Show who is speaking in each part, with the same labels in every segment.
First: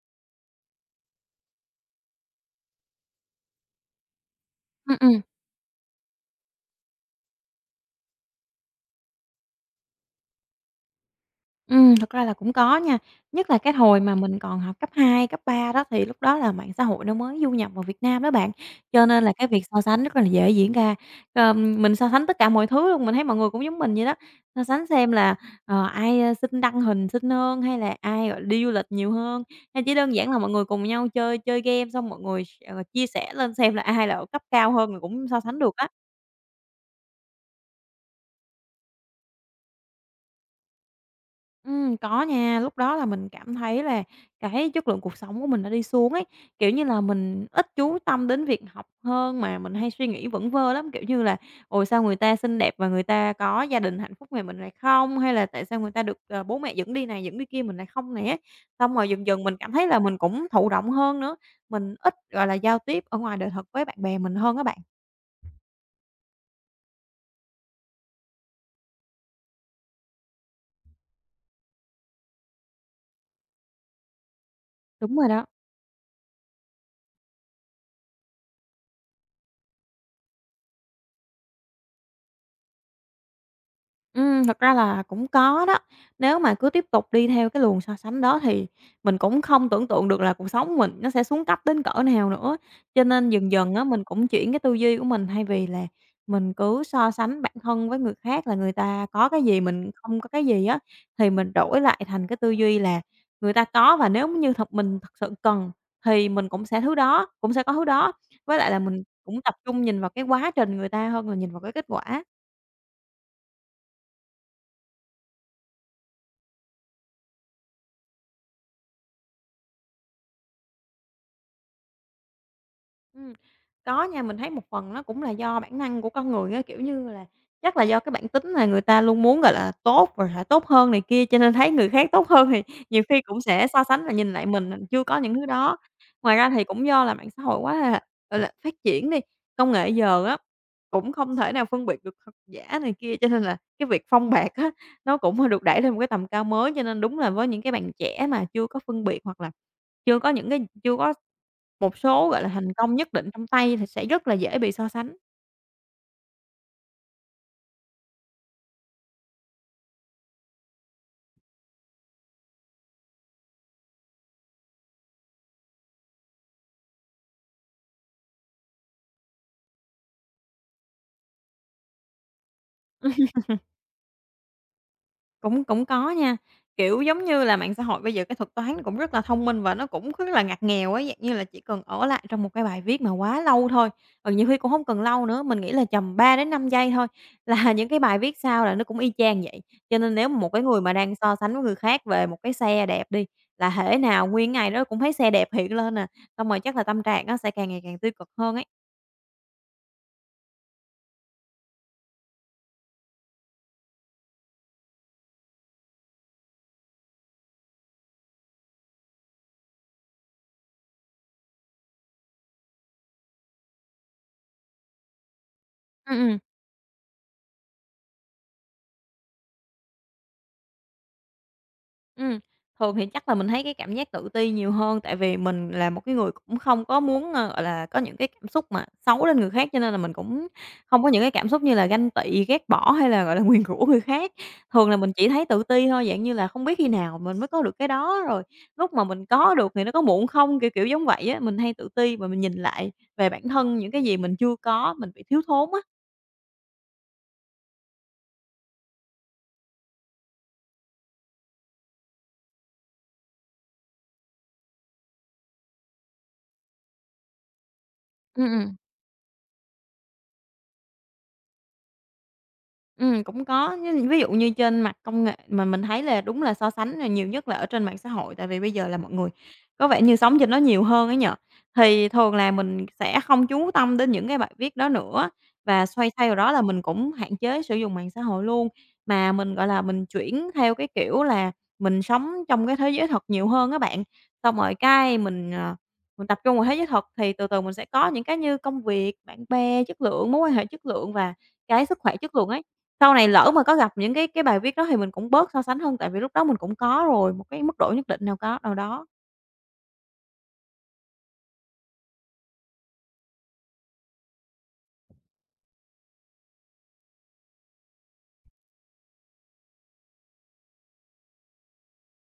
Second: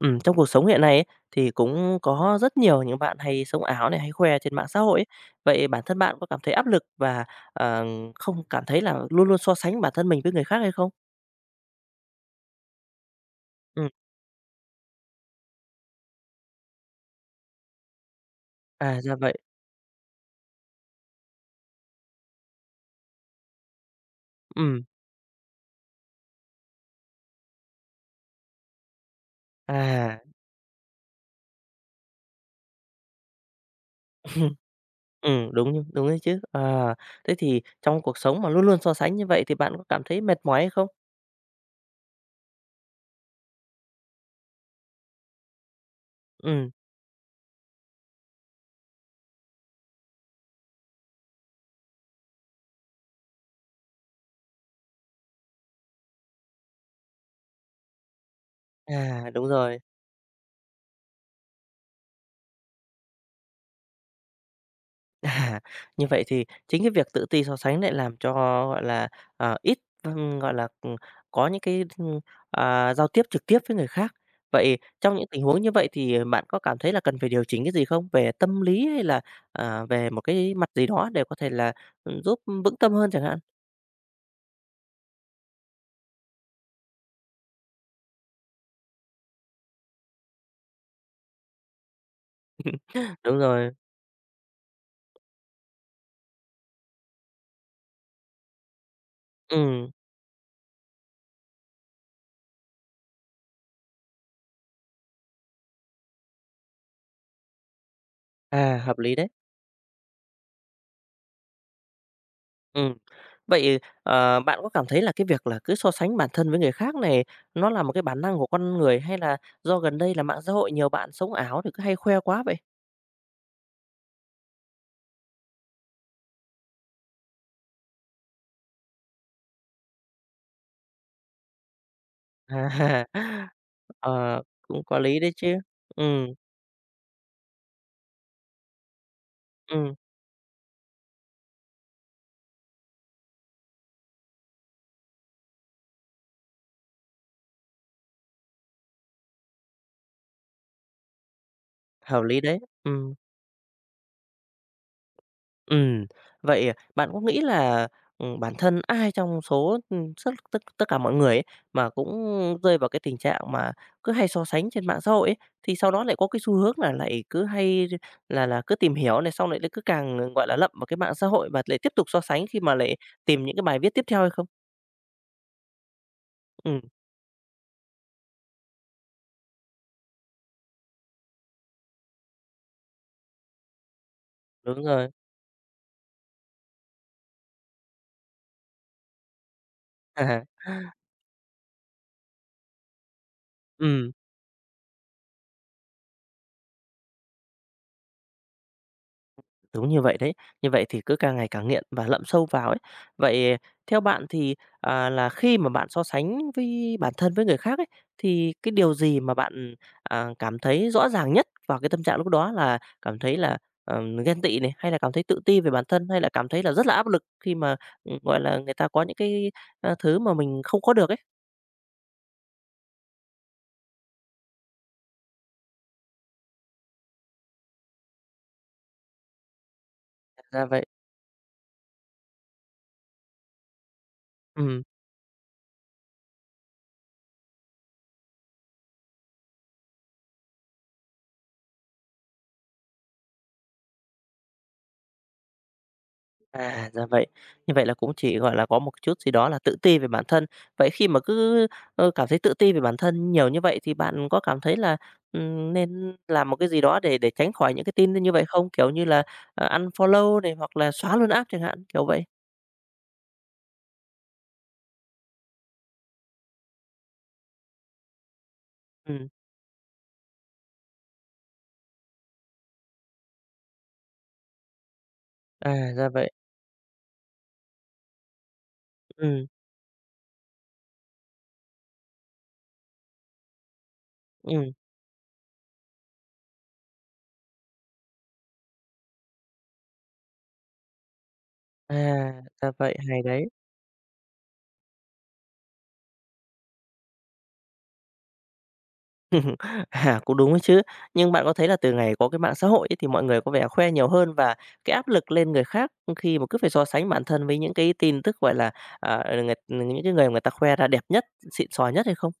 Speaker 1: Trong cuộc sống hiện nay ấy, thì cũng có rất nhiều những bạn hay sống ảo này, hay khoe trên mạng xã
Speaker 2: Ừm,
Speaker 1: hội ấy.
Speaker 2: ừm.
Speaker 1: Vậy bản thân bạn có cảm thấy áp lực và, ờ, không cảm thấy là luôn luôn so sánh bản thân mình với người khác hay không?
Speaker 2: Thật ra là cũng có nha, nhất là cái
Speaker 1: Ừm,
Speaker 2: hồi mà mình còn học cấp 2 cấp 3 đó, thì lúc đó là mạng xã hội nó mới du nhập vào Việt Nam đó bạn,
Speaker 1: à,
Speaker 2: cho
Speaker 1: ra
Speaker 2: nên là
Speaker 1: vậy.
Speaker 2: cái việc so sánh rất là dễ diễn ra. Mình so sánh tất cả mọi thứ luôn, mình thấy mọi người cũng giống mình vậy đó, so
Speaker 1: Ừm,
Speaker 2: sánh xem là, ai, xinh đăng hình xinh hơn, hay là ai, gọi đi du lịch nhiều hơn, hay chỉ đơn
Speaker 1: à,
Speaker 2: giản là mọi người cùng nhau chơi chơi game xong mọi người chia sẻ lên xem là ai là ở cấp cao hơn là cũng so sánh
Speaker 1: đúng,
Speaker 2: được á.
Speaker 1: đúng đấy chứ. Ờ, thế thì trong cuộc sống mà luôn luôn so sánh như vậy thì bạn có cảm thấy mệt mỏi hay không?
Speaker 2: Có nha, lúc đó là mình cảm thấy là cái chất lượng cuộc sống của mình đã đi xuống ấy. Kiểu
Speaker 1: Ừm,
Speaker 2: như là, mình ít chú tâm đến việc học hơn mà mình hay suy nghĩ vẩn vơ lắm, kiểu như là "Ồ, sao người ta xinh đẹp và người ta có gia đình hạnh phúc mà mình lại không?" Hay là "Tại sao người ta được, bố mẹ dẫn đi này, dẫn đi kia mình lại không?" nè. Xong rồi dần
Speaker 1: à,
Speaker 2: dần
Speaker 1: đúng
Speaker 2: mình cảm
Speaker 1: rồi.
Speaker 2: thấy là mình cũng thụ động hơn nữa, mình ít, gọi là, giao tiếp ở ngoài đời thật với bạn bè mình hơn các bạn.
Speaker 1: À, như vậy thì chính cái việc tự ti so sánh lại làm cho, gọi là, ít, gọi là, có những cái, giao tiếp trực tiếp với người khác. Vậy
Speaker 2: Đúng
Speaker 1: trong những
Speaker 2: rồi
Speaker 1: tình
Speaker 2: đó.
Speaker 1: huống như vậy thì bạn có cảm thấy là cần phải điều chỉnh cái gì không? Về tâm lý hay là, về một cái mặt gì đó để có thể là, giúp vững tâm hơn chẳng hạn?
Speaker 2: Thật ra là cũng có đó. Nếu mà cứ tiếp tục đi theo cái luồng so sánh đó thì mình cũng không tưởng tượng được là cuộc sống của mình nó sẽ xuống cấp đến cỡ nào nữa. Cho nên
Speaker 1: Đúng
Speaker 2: dần
Speaker 1: rồi,
Speaker 2: dần á, mình cũng chuyển cái tư duy của mình, thay vì là mình cứ so sánh bản thân với người khác là người ta có cái gì, mình
Speaker 1: ừm,
Speaker 2: không có cái gì á, thì mình đổi lại thành cái tư duy là người ta có và nếu như mình thật sự cần thì mình cũng sẽ thứ đó cũng sẽ có thứ đó. Với lại là
Speaker 1: hợp
Speaker 2: mình
Speaker 1: lý đấy.
Speaker 2: cũng tập trung nhìn vào cái quá trình người ta hơn là nhìn vào cái kết quả.
Speaker 1: Ừm. Vậy, bạn có cảm thấy là cái việc là cứ so sánh bản thân với người khác này nó là một cái bản năng của con người hay là do gần đây là mạng xã hội nhiều bạn sống ảo thì cứ hay khoe quá vậy?
Speaker 2: Ừm, có nha, mình thấy một phần nó cũng là do bản năng của con người á, kiểu như là, chắc là do cái bản tính là người ta luôn muốn, gọi là, tốt rồi phải tốt hơn này kia, cho nên thấy người khác tốt
Speaker 1: À.
Speaker 2: hơn thì nhiều khi cũng sẽ so sánh và nhìn
Speaker 1: Ờ,
Speaker 2: lại mình
Speaker 1: cũng
Speaker 2: mình
Speaker 1: có
Speaker 2: chưa có
Speaker 1: lý đấy
Speaker 2: những thứ
Speaker 1: chứ.
Speaker 2: đó.
Speaker 1: Ừm,
Speaker 2: Ngoài ra thì cũng do là mạng xã hội quá là, gọi là, phát triển đi, công nghệ
Speaker 1: ừm,
Speaker 2: giờ á, cũng không thể nào phân biệt được thật giả này kia, cho nên là cái việc phong bạt á, nó cũng được đẩy lên một cái tầm cao mới. Cho nên đúng là với những cái bạn trẻ mà chưa có phân biệt hoặc là chưa có một
Speaker 1: hợp
Speaker 2: số,
Speaker 1: lý
Speaker 2: gọi là,
Speaker 1: đấy.
Speaker 2: thành công nhất
Speaker 1: Ừm.
Speaker 2: định trong tay thì sẽ rất là dễ bị so sánh,
Speaker 1: Ừm, Vậy bạn có nghĩ là, bản thân ai trong số, rất tất tất cả mọi người ấy, mà cũng rơi vào cái tình trạng mà cứ hay so sánh trên mạng xã hội ấy, thì sau đó lại có cái xu hướng là lại cứ hay là cứ tìm hiểu này, xong lại lại cứ càng, gọi là, lậm vào cái mạng xã hội và lại tiếp tục so sánh khi mà lại tìm những cái bài viết tiếp theo hay không?
Speaker 2: cũng cũng có nha.
Speaker 1: Ừ
Speaker 2: Kiểu, giống như là, mạng xã hội bây giờ cái thuật toán nó cũng rất là thông minh và nó cũng rất là ngặt nghèo á, dạng như là, chỉ cần ở lại trong một cái bài viết mà quá lâu thôi, ừ, nhiều khi cũng hông
Speaker 1: đúng
Speaker 2: cần
Speaker 1: rồi.
Speaker 2: lâu nữa, mình nghĩ là tầm 3 đến 5 giây thôi là những cái bài viết sau là nó cũng y chang vậy. Cho nên nếu mà
Speaker 1: À,
Speaker 2: một cái người mà đang so sánh với người khác về một cái xe đẹp đi, là thể nào nguyên ngày đó cũng thấy xe đẹp hiện lên à, xong rồi chắc là tâm trạng á sẽ càng ngày càng tiêu cực hơn ấy.
Speaker 1: đúng như vậy đấy, như vậy thì cứ càng ngày càng nghiện và lậm sâu vào ấy. Vậy theo bạn thì, là khi mà bạn so sánh với bản thân với người khác ấy, thì cái điều gì mà bạn, cảm thấy rõ ràng nhất vào cái tâm trạng lúc đó là cảm thấy là, ghen tị này, hay là cảm thấy tự ti về bản thân,
Speaker 2: Ừm,
Speaker 1: hay là
Speaker 2: ừm.
Speaker 1: cảm thấy là rất là áp lực khi mà, gọi là, người ta có những cái, thứ mà mình không có được ấy?
Speaker 2: Ừm, thường thì chắc là mình thấy cái cảm giác tự ti nhiều hơn, tại vì mình là một cái người cũng không có muốn, gọi là, có những cái cảm xúc mà xấu đến người khác, cho nên là mình cũng
Speaker 1: Ra vậy.
Speaker 2: không có những cái cảm xúc như là ganh tị, ghét bỏ hay là, gọi là, nguyền rủa người khác.
Speaker 1: Ừm.
Speaker 2: Thường là mình chỉ thấy tự ti thôi, dạng như là không biết khi nào mình mới có được cái đó, rồi lúc mà mình có được thì nó có muộn không, kiểu, giống vậy á. Mình hay tự ti và mình nhìn lại về bản thân những cái gì mình chưa có, mình bị thiếu thốn á.
Speaker 1: À, ra vậy. Như vậy là cũng chỉ, gọi là, có một chút gì đó là tự ti về bản thân. Vậy khi mà cứ, cảm thấy tự ti về bản thân nhiều như vậy thì bạn có cảm thấy là, nên làm một cái gì đó để tránh khỏi những cái tin như
Speaker 2: Ừm,
Speaker 1: vậy không?
Speaker 2: ừm.
Speaker 1: Kiểu như là, unfollow này hoặc là xóa luôn app chẳng hạn, kiểu vậy.
Speaker 2: Cũng có, ví dụ như trên mặt công nghệ mà mình thấy là đúng là so sánh là nhiều nhất là ở trên mạng xã hội, tại vì bây giờ là mọi người
Speaker 1: Ừm,
Speaker 2: có vẻ như sống trên nó nhiều hơn ấy nhở. Thì thường là mình sẽ không chú tâm đến những cái bài viết đó nữa, và
Speaker 1: à, ra
Speaker 2: thay
Speaker 1: vậy.
Speaker 2: vào đó là mình cũng hạn chế sử dụng mạng xã hội luôn. Mà
Speaker 1: Ừm,
Speaker 2: mình, gọi là, mình chuyển theo cái kiểu là mình sống trong cái thế giới thật nhiều hơn các bạn, xong
Speaker 1: ừm,
Speaker 2: rồi cái mình tập trung vào thế giới thật thì từ từ mình sẽ có những cái như công việc, bạn bè chất lượng, mối quan hệ chất lượng và cái sức khỏe chất
Speaker 1: à,
Speaker 2: lượng ấy.
Speaker 1: ra vậy,
Speaker 2: Sau
Speaker 1: hay
Speaker 2: này
Speaker 1: đấy.
Speaker 2: lỡ mà có gặp những cái bài viết đó thì mình cũng bớt so sánh hơn, tại vì lúc đó mình cũng có rồi một cái mức độ nhất định nào có nào đó.
Speaker 1: À, cũng đúng ấy chứ. Nhưng bạn có thấy là từ ngày có cái mạng xã hội ấy, thì mọi người có vẻ khoe nhiều hơn và cái áp lực lên người khác khi mà cứ phải so sánh bản thân với những cái tin tức, gọi là, à, người những cái người mà người ta khoe ra đẹp nhất, xịn sò nhất hay không?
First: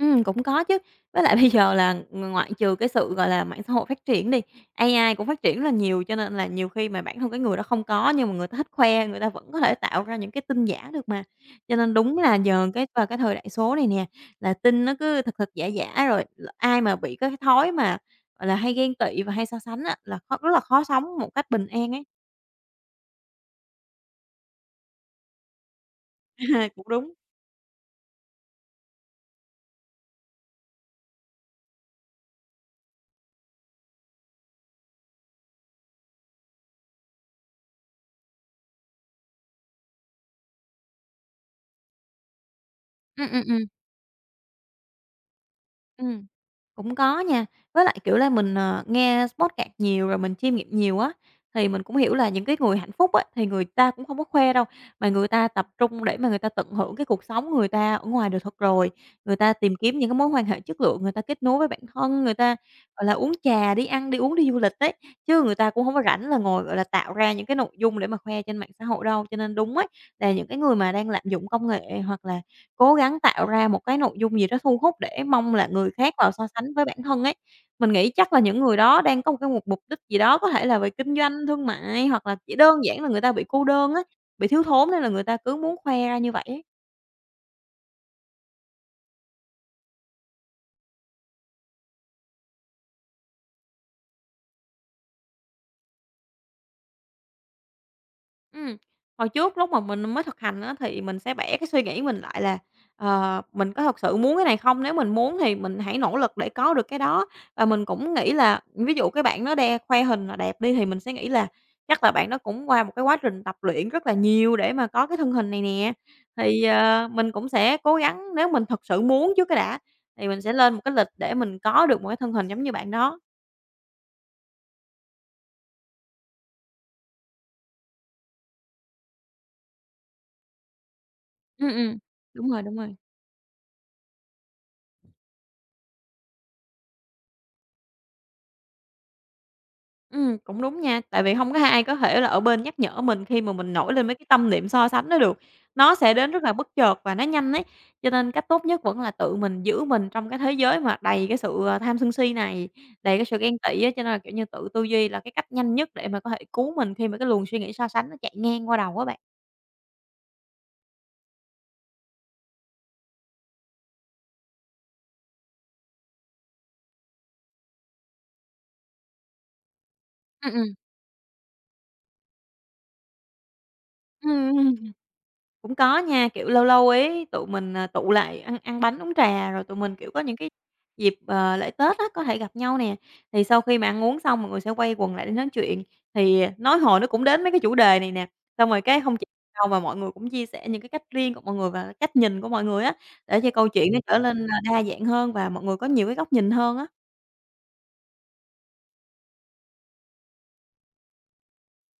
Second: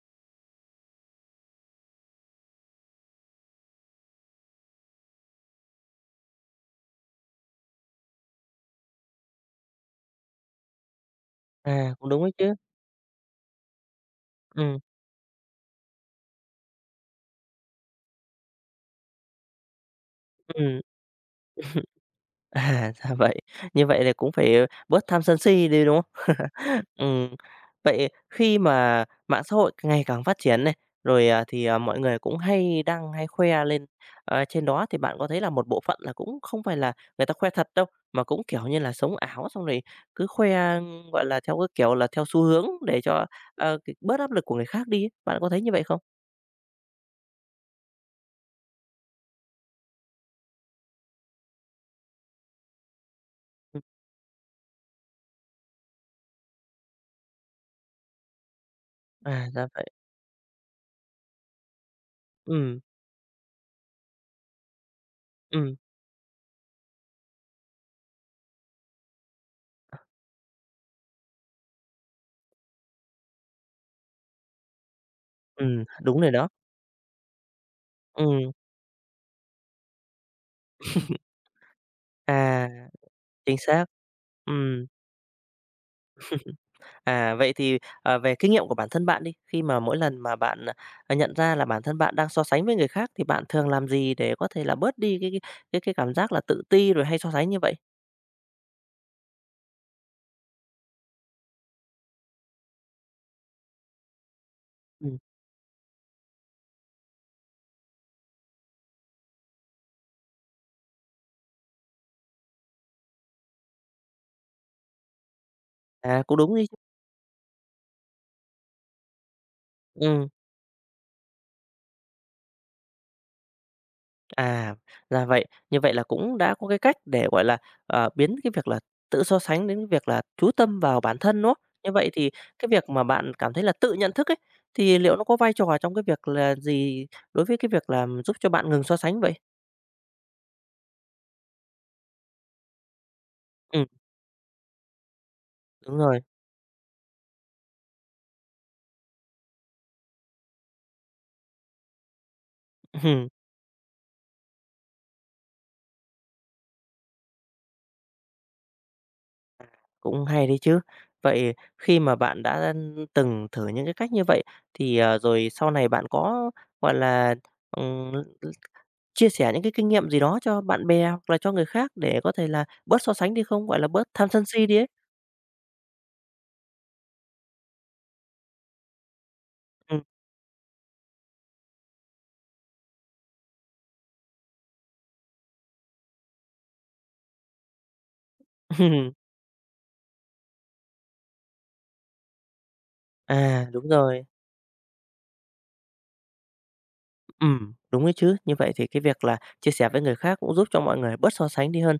Speaker 2: Cũng có chứ. Với lại bây giờ là ngoại trừ cái sự, gọi là, mạng xã hội phát triển đi, AI cũng phát triển rất là nhiều, cho nên là nhiều khi mà bản thân cái người đó không có nhưng mà người ta thích khoe, người ta vẫn có thể tạo ra những cái tin giả được mà. Cho nên
Speaker 1: À, cũng
Speaker 2: đúng
Speaker 1: đúng ấy
Speaker 2: là
Speaker 1: chứ.
Speaker 2: giờ cái vào cái thời đại số này nè, là
Speaker 1: Ừm,
Speaker 2: tin nó cứ thật thật, giả giả rồi ai mà bị cái thói mà, gọi là, hay ghen tị và hay so sánh á là khó rất là
Speaker 1: ừm.
Speaker 2: khó sống một cách bình an ấy.
Speaker 1: À, ra vậy. Như vậy thì cũng phải, bớt tham sân si đi, đúng không?
Speaker 2: Cũng đúng.
Speaker 1: Ừm, Vậy khi mà mạng xã hội ngày càng phát triển này, rồi, thì, mọi người cũng hay đăng hay khoe lên, trên đó thì bạn có thấy là một bộ phận là cũng không phải là người ta khoe thật đâu, mà cũng, kiểu như là, sống ảo xong rồi cứ khoe, gọi là, theo cái kiểu là theo xu hướng để cho,
Speaker 2: Ừm, ừm, ừm,
Speaker 1: bớt áp lực của người khác đi ấy, bạn có thấy như vậy không?
Speaker 2: ừm, cũng có nha. Với lại, kiểu là, mình, nghe podcast nhiều rồi mình chiêm nghiệm nhiều á, thì mình cũng hiểu là những cái người hạnh phúc á, thì người
Speaker 1: Ừm,
Speaker 2: ta cũng không có khoe đâu, mà người ta tập trung để mà người ta tận hưởng cái cuộc sống người ta ở ngoài đời thực rồi. Người
Speaker 1: à,
Speaker 2: ta
Speaker 1: ra
Speaker 2: tìm
Speaker 1: vậy.
Speaker 2: kiếm những cái mối quan hệ chất lượng, người ta kết nối với bản thân, người ta,
Speaker 1: Ừm,
Speaker 2: gọi là, uống trà, đi ăn, đi uống, đi du lịch ấy, chứ người ta
Speaker 1: ừm,
Speaker 2: cũng hông có rảnh là ngồi, gọi là, tạo ra những cái nội dung để mà khoe trên mạng xã hội đâu. Cho nên đúng ấy, là những cái người mà đang lạm dụng công nghệ hoặc là cố gắng tạo ra một cái nội dung gì đó thu hút để mong là người khác
Speaker 1: đúng rồi
Speaker 2: vào so
Speaker 1: đó.
Speaker 2: sánh với bản thân ấy. Mình nghĩ chắc là
Speaker 1: Ừm,
Speaker 2: những người đó đang có một cái mục mục đích gì đó, có thể là về kinh doanh, thương mại, hoặc là chỉ
Speaker 1: à,
Speaker 2: đơn giản là người ta bị
Speaker 1: chính
Speaker 2: cô
Speaker 1: xác,
Speaker 2: đơn á, bị thiếu
Speaker 1: ừm.
Speaker 2: thốn nên là người ta cứ muốn khoe ra như vậy ấy.
Speaker 1: À, vậy thì, về kinh nghiệm của bản thân bạn đi, khi mà mỗi lần mà bạn, nhận ra là bản thân bạn đang so sánh với người khác thì bạn thường làm gì để có thể là bớt đi cái cảm giác là tự ti rồi hay so sánh như vậy?
Speaker 2: Ừm, hồi trước lúc mà mình mới thực hành á, thì mình sẽ bẻ cái suy nghĩ mình lại là, mình có thật sự muốn cái này không? Nếu mình
Speaker 1: Ừm,
Speaker 2: muốn thì mình hãy nỗ lực để có được cái đó. Và mình cũng nghĩ là ví dụ cái bạn đó khoe hình là đẹp đi, thì mình sẽ nghĩ là chắc là bạn đó cũng qua một cái quá trình tập luyện rất là nhiều để mà có cái thân hình này nè.
Speaker 1: à, cũng đúng
Speaker 2: Thì,
Speaker 1: đi chứ.
Speaker 2: mình cũng sẽ cố gắng nếu mình thật sự muốn trước cái đã, thì
Speaker 1: Ừm,
Speaker 2: mình sẽ lên một cái lịch để mình có được một cái thân hình giống như bạn đó.
Speaker 1: à, ra vậy. Như vậy là cũng đã có cái cách để, gọi là, biến cái việc là tự so sánh đến cái việc là chú tâm vào bản thân, đúng không?
Speaker 2: Ừm,
Speaker 1: Như
Speaker 2: ừm,
Speaker 1: vậy thì
Speaker 2: đúng rồi,
Speaker 1: cái
Speaker 2: đúng
Speaker 1: việc
Speaker 2: rồi.
Speaker 1: mà bạn cảm thấy là tự nhận thức ấy, thì liệu nó có vai trò trong cái việc là gì đối với cái việc là giúp cho bạn ngừng so sánh vậy?
Speaker 2: Cũng đúng nha, tại vì hông có ai có thể là ở bên nhắc nhở mình khi mà mình
Speaker 1: Ừm,
Speaker 2: nổi lên mấy cái tâm niệm so sánh đó được. Nó
Speaker 1: đúng
Speaker 2: sẽ
Speaker 1: rồi.
Speaker 2: đến rất là bất chợt và nó nhanh ấy, cho nên cách tốt nhất vẫn là tự mình giữ mình trong cái thế giới mà đầy cái sự, tham sân si này, đầy cái sự ghen tị á, cho nên là, kiểu như, tự tư duy là cái cách nhanh nhất để mà có thể cứu mình khi mà cái luồng suy nghĩ so sánh nó chạy ngang qua đầu á bạn.
Speaker 1: Cũng hay đấy chứ. Vậy khi mà bạn đã từng thử những cái cách như vậy thì, rồi sau này bạn có, gọi là, ừm, chia sẻ những cái kinh nghiệm gì đó
Speaker 2: Ừm,
Speaker 1: cho
Speaker 2: ừm.
Speaker 1: bạn bè hoặc là cho người khác để có thể là bớt so sánh đi không? Gọi là bớt tham sân si
Speaker 2: Ừm.
Speaker 1: đi ấy.
Speaker 2: Cũng có nha, kiểu, lâu lâu ấy tụi mình, à, tụ lại ăn ăn bánh uống trà, rồi tụi mình,
Speaker 1: Ừm.
Speaker 2: kiểu, có những cái dịp, lễ Tết á, có thể gặp nhau nè. Thì sau khi mà ăn uống xong mọi người sẽ quay quần lại để nói chuyện, thì nói hồi nó cũng đến mấy cái chủ đề này nè, xong rồi cái không chỉ đâu mà mọi người cũng chia sẻ những cái cách riêng của mọi người và cách nhìn của mọi người á, để cho
Speaker 1: À,
Speaker 2: câu
Speaker 1: đúng
Speaker 2: chuyện nó trở Ừm.
Speaker 1: rồi.
Speaker 2: lên, đa dạng hơn và mọi người có nhiều cái góc nhìn hơn á.
Speaker 1: Đúng đấy chứ. Như vậy thì cái việc là chia sẻ với người khác cũng giúp cho mọi người bớt so sánh đi hơn.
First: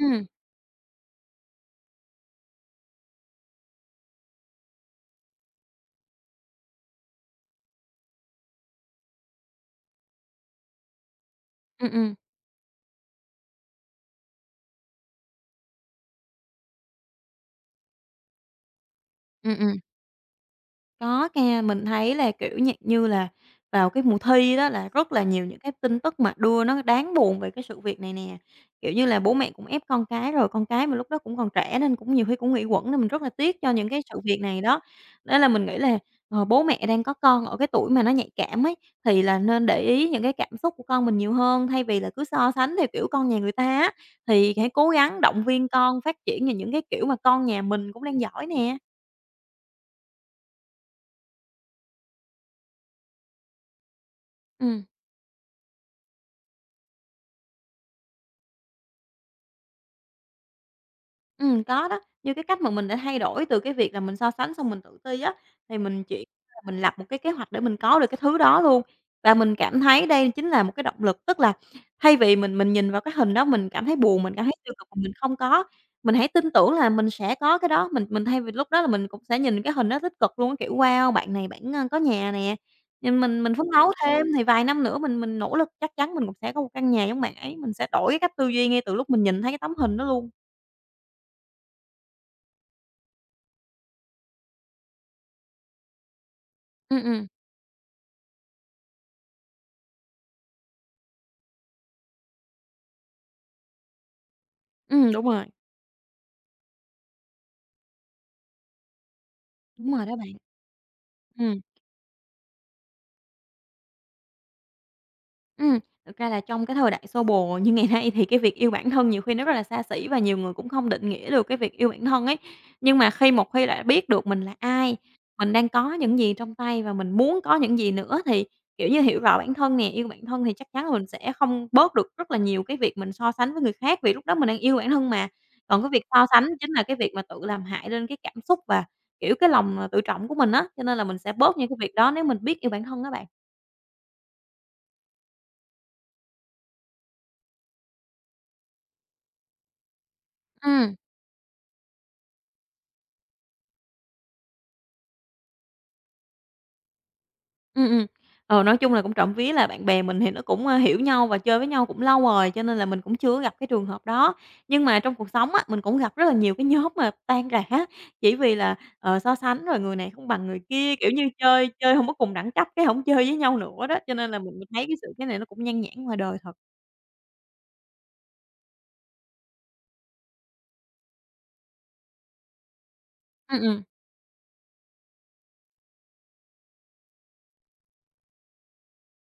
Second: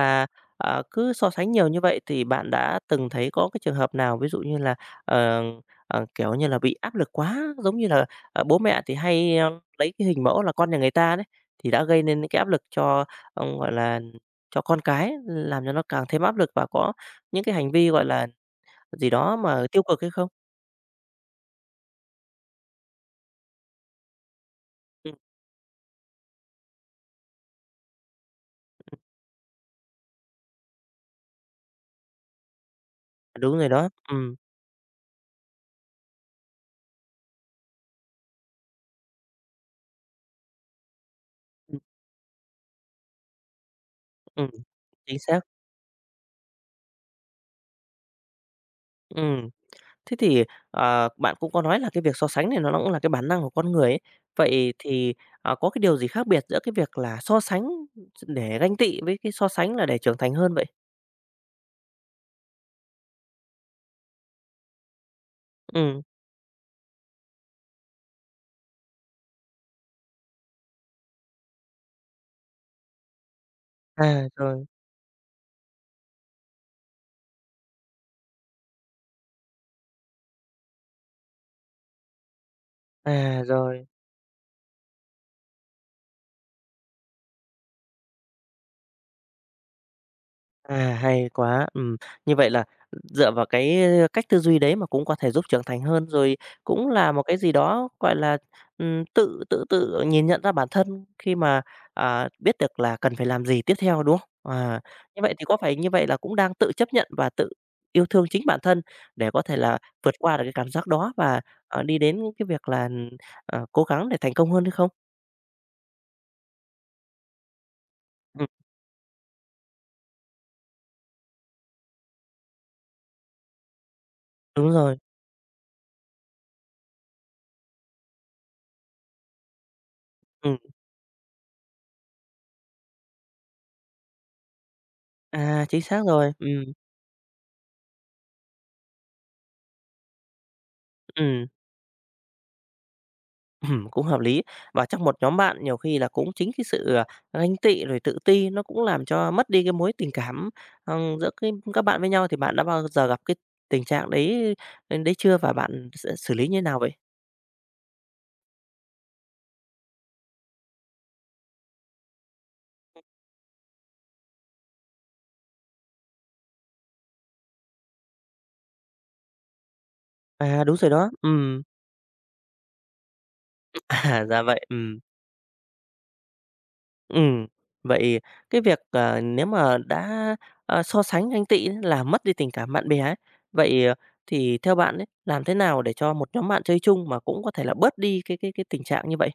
Speaker 2: Ừm,
Speaker 1: cứ so sánh nhiều như vậy thì bạn đã từng thấy có cái trường hợp nào ví dụ như là, ờ, kiểu như là, bị áp lực quá, giống như là, bố mẹ thì hay, lấy cái hình mẫu là con nhà người ta đấy, thì đã
Speaker 2: ừm,
Speaker 1: gây
Speaker 2: ừm.
Speaker 1: nên những cái áp lực cho, gọi là, cho con cái, làm cho nó càng thêm áp lực và có những cái hành vi, gọi là, gì đó
Speaker 2: Ừm,
Speaker 1: mà
Speaker 2: ừm.
Speaker 1: tiêu cực hay không?
Speaker 2: Có nha, mình thấy là, kiểu, dạng như là, vào cái mùa thi đó là rất
Speaker 1: Ừm,
Speaker 2: là nhiều những cái tin tức mà đưa nó đáng buồn về cái sự việc này nè. Kiểu như là, bố mẹ cũng ép con cái rồi, con cái mà lúc đó cũng còn trẻ nên cũng nhiều khi cũng nghĩ quẩn nên mình rất là
Speaker 1: đúng
Speaker 2: tiếc
Speaker 1: rồi
Speaker 2: cho những
Speaker 1: đó.
Speaker 2: cái sự việc này đó. Nên là mình nghĩ là, bố mẹ đang có con ở cái tuổi mà nó nhạy cảm ấy, thì là nên để ý những cái cảm xúc của con mình nhiều hơn,
Speaker 1: Ừm,
Speaker 2: thay vì là cứ so sánh theo kiểu con nhà người ta á,
Speaker 1: ừm,
Speaker 2: thì hãy cố
Speaker 1: chính
Speaker 2: gắng
Speaker 1: xác.
Speaker 2: động viên con phát triển về những cái kiểu mà con nhà mình cũng đang giỏi nè.
Speaker 1: Ừm. Thế thì, bạn cũng có nói là cái việc so sánh này nó cũng là cái bản năng của con người ấy. Vậy
Speaker 2: Ừm.
Speaker 1: thì, có cái điều gì khác biệt giữa cái việc là so sánh để ganh tị với cái so sánh là để trưởng thành hơn vậy?
Speaker 2: Có đó. Như cái cách mà mình đã thay đổi từ cái việc là mình so sánh xong mình tự ti á, thì
Speaker 1: Ừ
Speaker 2: mình chuyển là mình lập một cái kế hoạch để mình có được cái thứ đó luôn. Và mình cảm thấy đây chính là một cái động lực, tức là thay vì mình nhìn vào cái hình đó mình cảm thấy buồn,
Speaker 1: à,
Speaker 2: mình cảm thấy
Speaker 1: rồi,
Speaker 2: tiêu cực mình không có, mình hãy tin tưởng là mình sẽ có cái đó. Mình thay vì lúc đó là mình cũng sẽ nhìn cái hình đó tích cực luôn á, kiểu, "Wow, bạn này bản, có nhà nè." Nhưng mình
Speaker 1: à,
Speaker 2: mình phấn
Speaker 1: rồi.
Speaker 2: đấu thêm thì vài năm nữa mình nỗ lực chắc chắn mình cũng sẽ có một căn nhà giống bạn ấy, mình sẽ đổi cái cách tư duy ngay từ lúc mình nhìn thấy cái tấm hình đó luôn.
Speaker 1: À, hay quá. Như vậy là dựa vào cái, cách tư duy đấy mà cũng có thể giúp trưởng thành hơn, rồi cũng
Speaker 2: Ừm,
Speaker 1: là một
Speaker 2: ừm.
Speaker 1: cái gì đó, gọi là, tự tự tự nhìn nhận ra bản thân khi mà, biết được là cần phải làm gì tiếp theo, đúng không? À,
Speaker 2: Ừm,
Speaker 1: như
Speaker 2: đúng
Speaker 1: vậy thì
Speaker 2: rồi,
Speaker 1: có phải như vậy là cũng đang tự chấp nhận và tự yêu thương chính bản thân để có thể là
Speaker 2: đúng rồi
Speaker 1: vượt
Speaker 2: đó bạn.
Speaker 1: qua được cái cảm giác đó và,
Speaker 2: Ừ.
Speaker 1: đi đến cái việc là, cố gắng để thành công hơn hay không?
Speaker 2: Ừm, thực ra là trong cái thời đại xô bồ như ngày nay thì cái
Speaker 1: Ừm,
Speaker 2: việc yêu bản thân nhiều khi nó rất là xa xỉ và nhiều người cũng không định nghĩa được cái việc yêu bản thân ấy. Nhưng mà khi một khi đã biết được mình là
Speaker 1: đúng
Speaker 2: ai,
Speaker 1: rồi,
Speaker 2: mình đang có những gì trong tay và mình muốn có những gì nữa thì, kiểu như, hiểu rõ bản thân nè, yêu bản thân thì
Speaker 1: ừm,
Speaker 2: chắc chắn là mình sẽ không bớt được rất là nhiều cái việc mình so sánh với người khác, vì lúc đó mình đang yêu bản thân mà.
Speaker 1: à,
Speaker 2: Còn
Speaker 1: chính
Speaker 2: cái việc
Speaker 1: xác
Speaker 2: so
Speaker 1: rồi,
Speaker 2: sánh chính là cái việc mà tự làm hại lên cái cảm xúc và, kiểu, cái lòng, tự trọng của mình á, cho nên là mình sẽ
Speaker 1: ừm.
Speaker 2: bớt những cái việc đó nếu mình biết yêu bản thân á bạn.
Speaker 1: Cũng hợp lý. Và trong một nhóm bạn nhiều khi là cũng chính cái sự, ganh tị rồi tự ti nó cũng làm cho mất đi cái mối tình cảm,
Speaker 2: Ừm.
Speaker 1: giữa cái các bạn với nhau, thì bạn đã bao giờ gặp cái tình trạng đấy chưa và bạn xử lý như thế nào vậy?
Speaker 2: Ừm, ừm. Nói chung là cũng trộm vía là bạn bè mình thì nó cũng, hiểu nhau và chơi với nhau cũng lâu rồi, cho nên là mình cũng chưa có gặp cái trường hợp đó. Nhưng mà trong cuộc sống á, mình cũng gặp rất là nhiều cái nhóm mà tan rã chỉ vì là, so sánh rồi người này không bằng người
Speaker 1: À, đúng rồi
Speaker 2: kia, kiểu
Speaker 1: đó,
Speaker 2: như, chơi chơi không có cùng đẳng cấp, cái không chơi với nhau nữa đó, cho
Speaker 1: à,
Speaker 2: nên là
Speaker 1: ra
Speaker 2: mình
Speaker 1: vậy,
Speaker 2: mình thấy cái sự cái này nó cũng nhan nhản ngoài đời thật.
Speaker 1: ừm. Vậy cái việc, nếu mà đã, so sánh ganh tị ấy, là mất đi tình cảm bạn bè ấy,
Speaker 2: Ừm, ừm.
Speaker 1: vậy, thì theo bạn ấy, làm thế nào để cho một nhóm bạn chơi chung mà cũng có thể là bớt đi cái tình trạng như vậy?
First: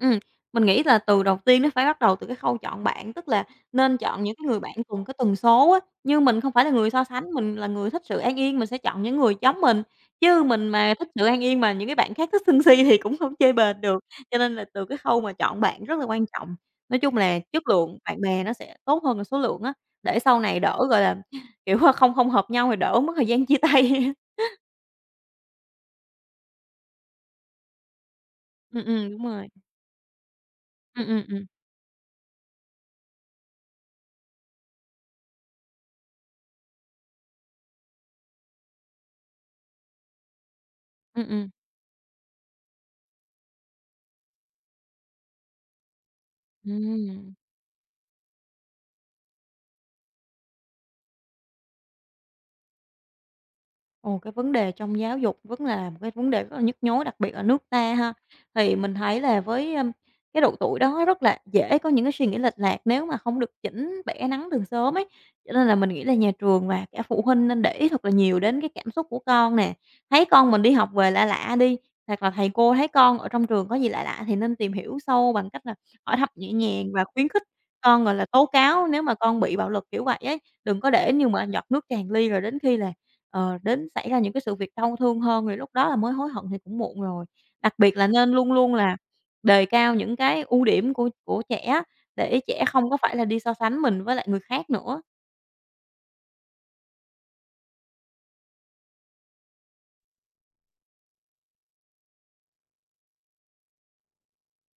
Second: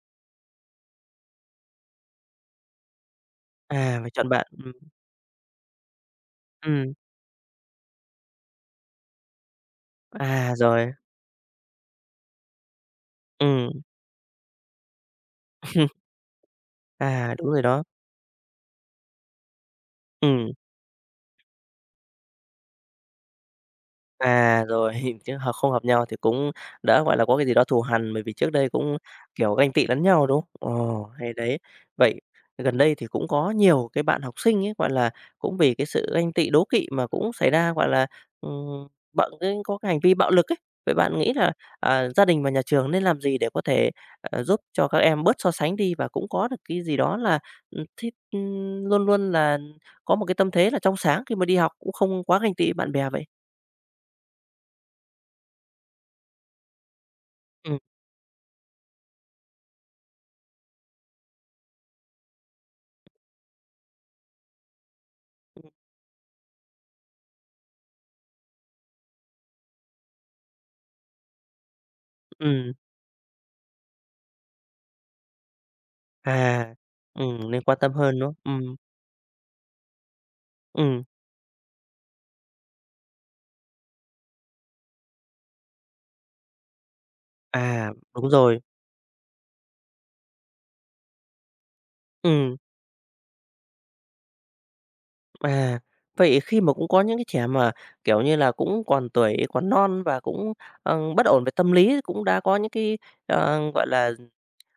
Speaker 2: Ừm, mình nghĩ là từ đầu tiên nó phải bắt đầu từ cái khâu chọn bạn, tức là nên
Speaker 1: À, phải
Speaker 2: chọn
Speaker 1: chọn
Speaker 2: những cái
Speaker 1: bạn,
Speaker 2: người bạn cùng cái tần số á. Nhưng mình không phải là người
Speaker 1: ừm,
Speaker 2: so sánh, mình là người thích sự an yên, mình sẽ chọn những người giống mình, chứ
Speaker 1: à,
Speaker 2: mình
Speaker 1: rồi,
Speaker 2: mà thích sự an yên mà những cái bạn khác thích sân si thì cũng không chơi bền
Speaker 1: ừm,
Speaker 2: được. Cho nên là từ cái khâu mà chọn bạn rất là quan trọng. Nói chung
Speaker 1: à,
Speaker 2: là
Speaker 1: đúng rồi
Speaker 2: chất
Speaker 1: đó,
Speaker 2: lượng bạn bè nó sẽ tốt hơn là số lượng á, để sau
Speaker 1: ừm.
Speaker 2: này đỡ, gọi là, kiểu, không không hợp nhau thì đỡ mất thời gian chia tay.
Speaker 1: À, rồi, chứ không hợp nhau thì cũng đỡ, gọi là, có cái gì đó thù hằn, bởi vì trước đây cũng,
Speaker 2: Đúng rồi.
Speaker 1: kiểu, ganh tị lẫn nhau, đúng không? Ồ,
Speaker 2: Ừm, ừm,
Speaker 1: hay
Speaker 2: ừm.
Speaker 1: đấy. Vậy gần đây thì cũng có nhiều cái bạn học sinh ấy, gọi là, cũng vì cái sự ganh tị, đố kỵ mà cũng xảy ra, gọi là, ừm, cái có cái hành vi bạo lực ấy. Vậy bạn
Speaker 2: Ừm,
Speaker 1: nghĩ
Speaker 2: ừm.
Speaker 1: là, gia đình và nhà trường nên làm gì để có thể, giúp cho các em bớt so sánh đi và cũng có được cái gì đó
Speaker 2: Ừm.
Speaker 1: là, luôn luôn là có một cái tâm thế là trong sáng khi mà đi học, cũng không quá ganh tị bạn bè vậy?
Speaker 2: Ồ, cái vấn đề trong giáo dục vẫn là một cái vấn đề rất là nhức nhối, đặc biệt ở nước
Speaker 1: Ừm.
Speaker 2: ta ha. Thì mình thấy là với, cái độ tuổi đó rất là dễ có những cái suy nghĩ lệch lạc nếu mà không được chỉnh bẻ nắng từ sớm ấy. Cho nên là mình nghĩ là nhà trường và cả phụ huynh nên để ý thật là nhiều đến cái cảm xúc của con nè. Thấy con mình đi học về lạ lạ đi, hoặc là thầy
Speaker 1: Ừm,
Speaker 2: cô thấy con ở trong trường có gì lạ lạ thì nên tìm hiểu sâu bằng cách là hỏi thăm nhẹ
Speaker 1: à,
Speaker 2: nhàng và khuyến khích
Speaker 1: nên quan tâm
Speaker 2: con, gọi
Speaker 1: hơn,
Speaker 2: là,
Speaker 1: đúng
Speaker 2: tố
Speaker 1: không?
Speaker 2: cáo nếu mà con bị bạo lực, kiểu vậy ấy. Đừng có
Speaker 1: Ừm,
Speaker 2: để như mà giọt nước tràn ly rồi đến khi là đến xảy ra những cái sự việc đau thương hơn thì lúc đó là mới hối hận thì cũng muộn rồi. Đặc
Speaker 1: à,
Speaker 2: biệt là
Speaker 1: đúng
Speaker 2: nên luôn
Speaker 1: rồi,
Speaker 2: luôn là đề cao những cái ưu điểm của trẻ để
Speaker 1: ừm,
Speaker 2: trẻ không có phải là đi so sánh mình với lại người khác nữa.
Speaker 1: à. Vậy khi mà cũng có những cái trẻ mà, kiểu như là, cũng còn tuổi còn non và cũng, bất ổn về tâm lý, cũng đã có những cái, gọi là,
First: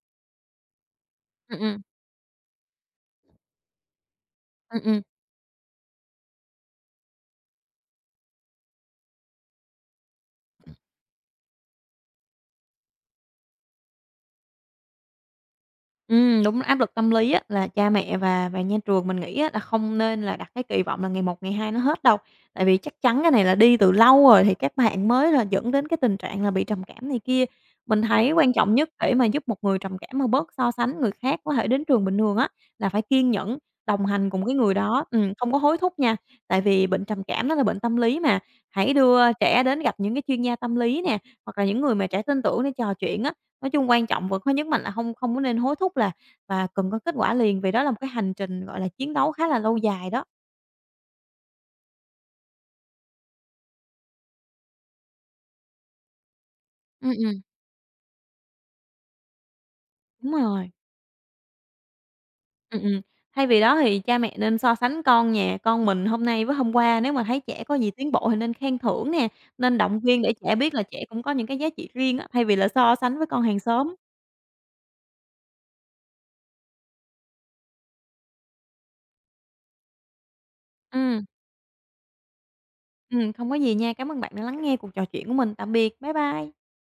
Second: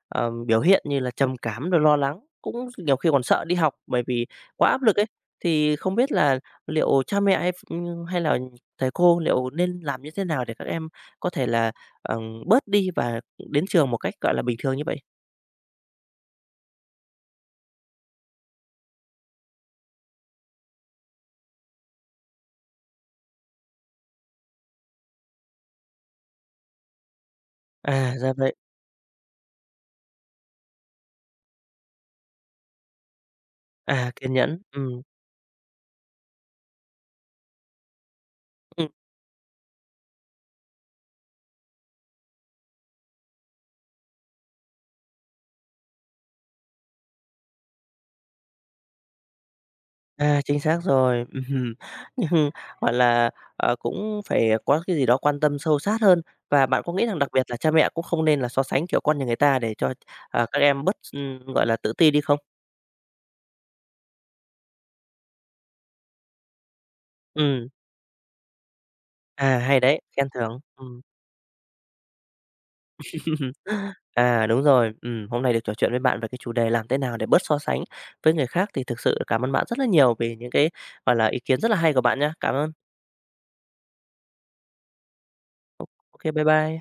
Speaker 1: biểu hiện như là trầm
Speaker 2: Ừm,
Speaker 1: cảm rồi
Speaker 2: ừm,
Speaker 1: lo lắng, cũng nhiều khi còn sợ đi học bởi vì quá
Speaker 2: ừm,
Speaker 1: áp lực
Speaker 2: ừm.
Speaker 1: ấy, thì không biết là liệu cha mẹ hay hay là thầy cô liệu nên làm như thế nào để các em có thể là, ờ, bớt đi và đến trường một cách, gọi là, bình thường như vậy?
Speaker 2: Đúng, áp lực tâm lý á, là cha mẹ và nhà trường mình nghĩ á, là không nên là đặt cái kỳ vọng là ngày một, ngày hai nó hết đâu. Tại vì chắc chắn cái này là đi từ lâu rồi thì các bạn mới là dẫn đến cái tình trạng là bị trầm cảm này kia. Mình
Speaker 1: À,
Speaker 2: thấy
Speaker 1: ra
Speaker 2: quan
Speaker 1: vậy.
Speaker 2: trọng nhất để mà giúp một người trầm cảm mà bớt so sánh người khác có thể đến trường bình thường á, là phải kiên nhẫn, đồng
Speaker 1: À,
Speaker 2: hành
Speaker 1: kiên
Speaker 2: cùng cái
Speaker 1: nhẫn,
Speaker 2: người đó, không có hối thúc nha. Tại vì bệnh trầm cảm nó là bệnh tâm lý mà,
Speaker 1: ừm,
Speaker 2: hãy đưa trẻ đến gặp những cái chuyên gia tâm lý nè, hoặc là những người mà trẻ tin tưởng để trò chuyện á. Nói chung quan trọng vẫn có nhất mình là không không có nên hối thúc là và cần có kết quả liền, vì đó là một cái hành trình, gọi là, chiến đấu khá là lâu dài đó.
Speaker 1: à, chính xác rồi. Ừm, nhưng, gọi là, cũng phải có cái gì đó quan tâm sâu sát hơn. Và bạn có nghĩ
Speaker 2: Ừm,
Speaker 1: rằng đặc
Speaker 2: ừm.
Speaker 1: biệt là cha mẹ cũng không nên là so sánh, kiểu, con nhà người ta để cho,
Speaker 2: Đúng
Speaker 1: các
Speaker 2: rồi,
Speaker 1: em bớt gọi là, tự ti đi không?
Speaker 2: ừm. Thay vì đó thì cha mẹ nên so sánh con nhà, con mình hôm nay với hôm qua, nếu mà thấy trẻ
Speaker 1: Ừm,
Speaker 2: có gì tiến bộ thì nên khen thưởng nè,
Speaker 1: à,
Speaker 2: nên
Speaker 1: hay
Speaker 2: động
Speaker 1: đấy,
Speaker 2: viên
Speaker 1: khen
Speaker 2: để trẻ
Speaker 1: thưởng,
Speaker 2: biết là
Speaker 1: ừm.
Speaker 2: trẻ cũng có những cái giá trị riêng á, thay vì là so sánh với con hàng xóm.
Speaker 1: À, đúng rồi, hôm nay được trò chuyện với bạn về cái chủ đề làm thế nào để bớt so sánh với người khác thì thực sự cảm ơn bạn rất là nhiều vì những cái, gọi
Speaker 2: Ừm.
Speaker 1: là, ý kiến rất là hay của bạn nhá. Cảm ơn.
Speaker 2: Không có gì nha, cảm ơn bạn đã lắng nghe cuộc trò chuyện của mình. Tạm
Speaker 1: Ô
Speaker 2: biệt, bye
Speaker 1: ô kê, bye
Speaker 2: bye.
Speaker 1: bye.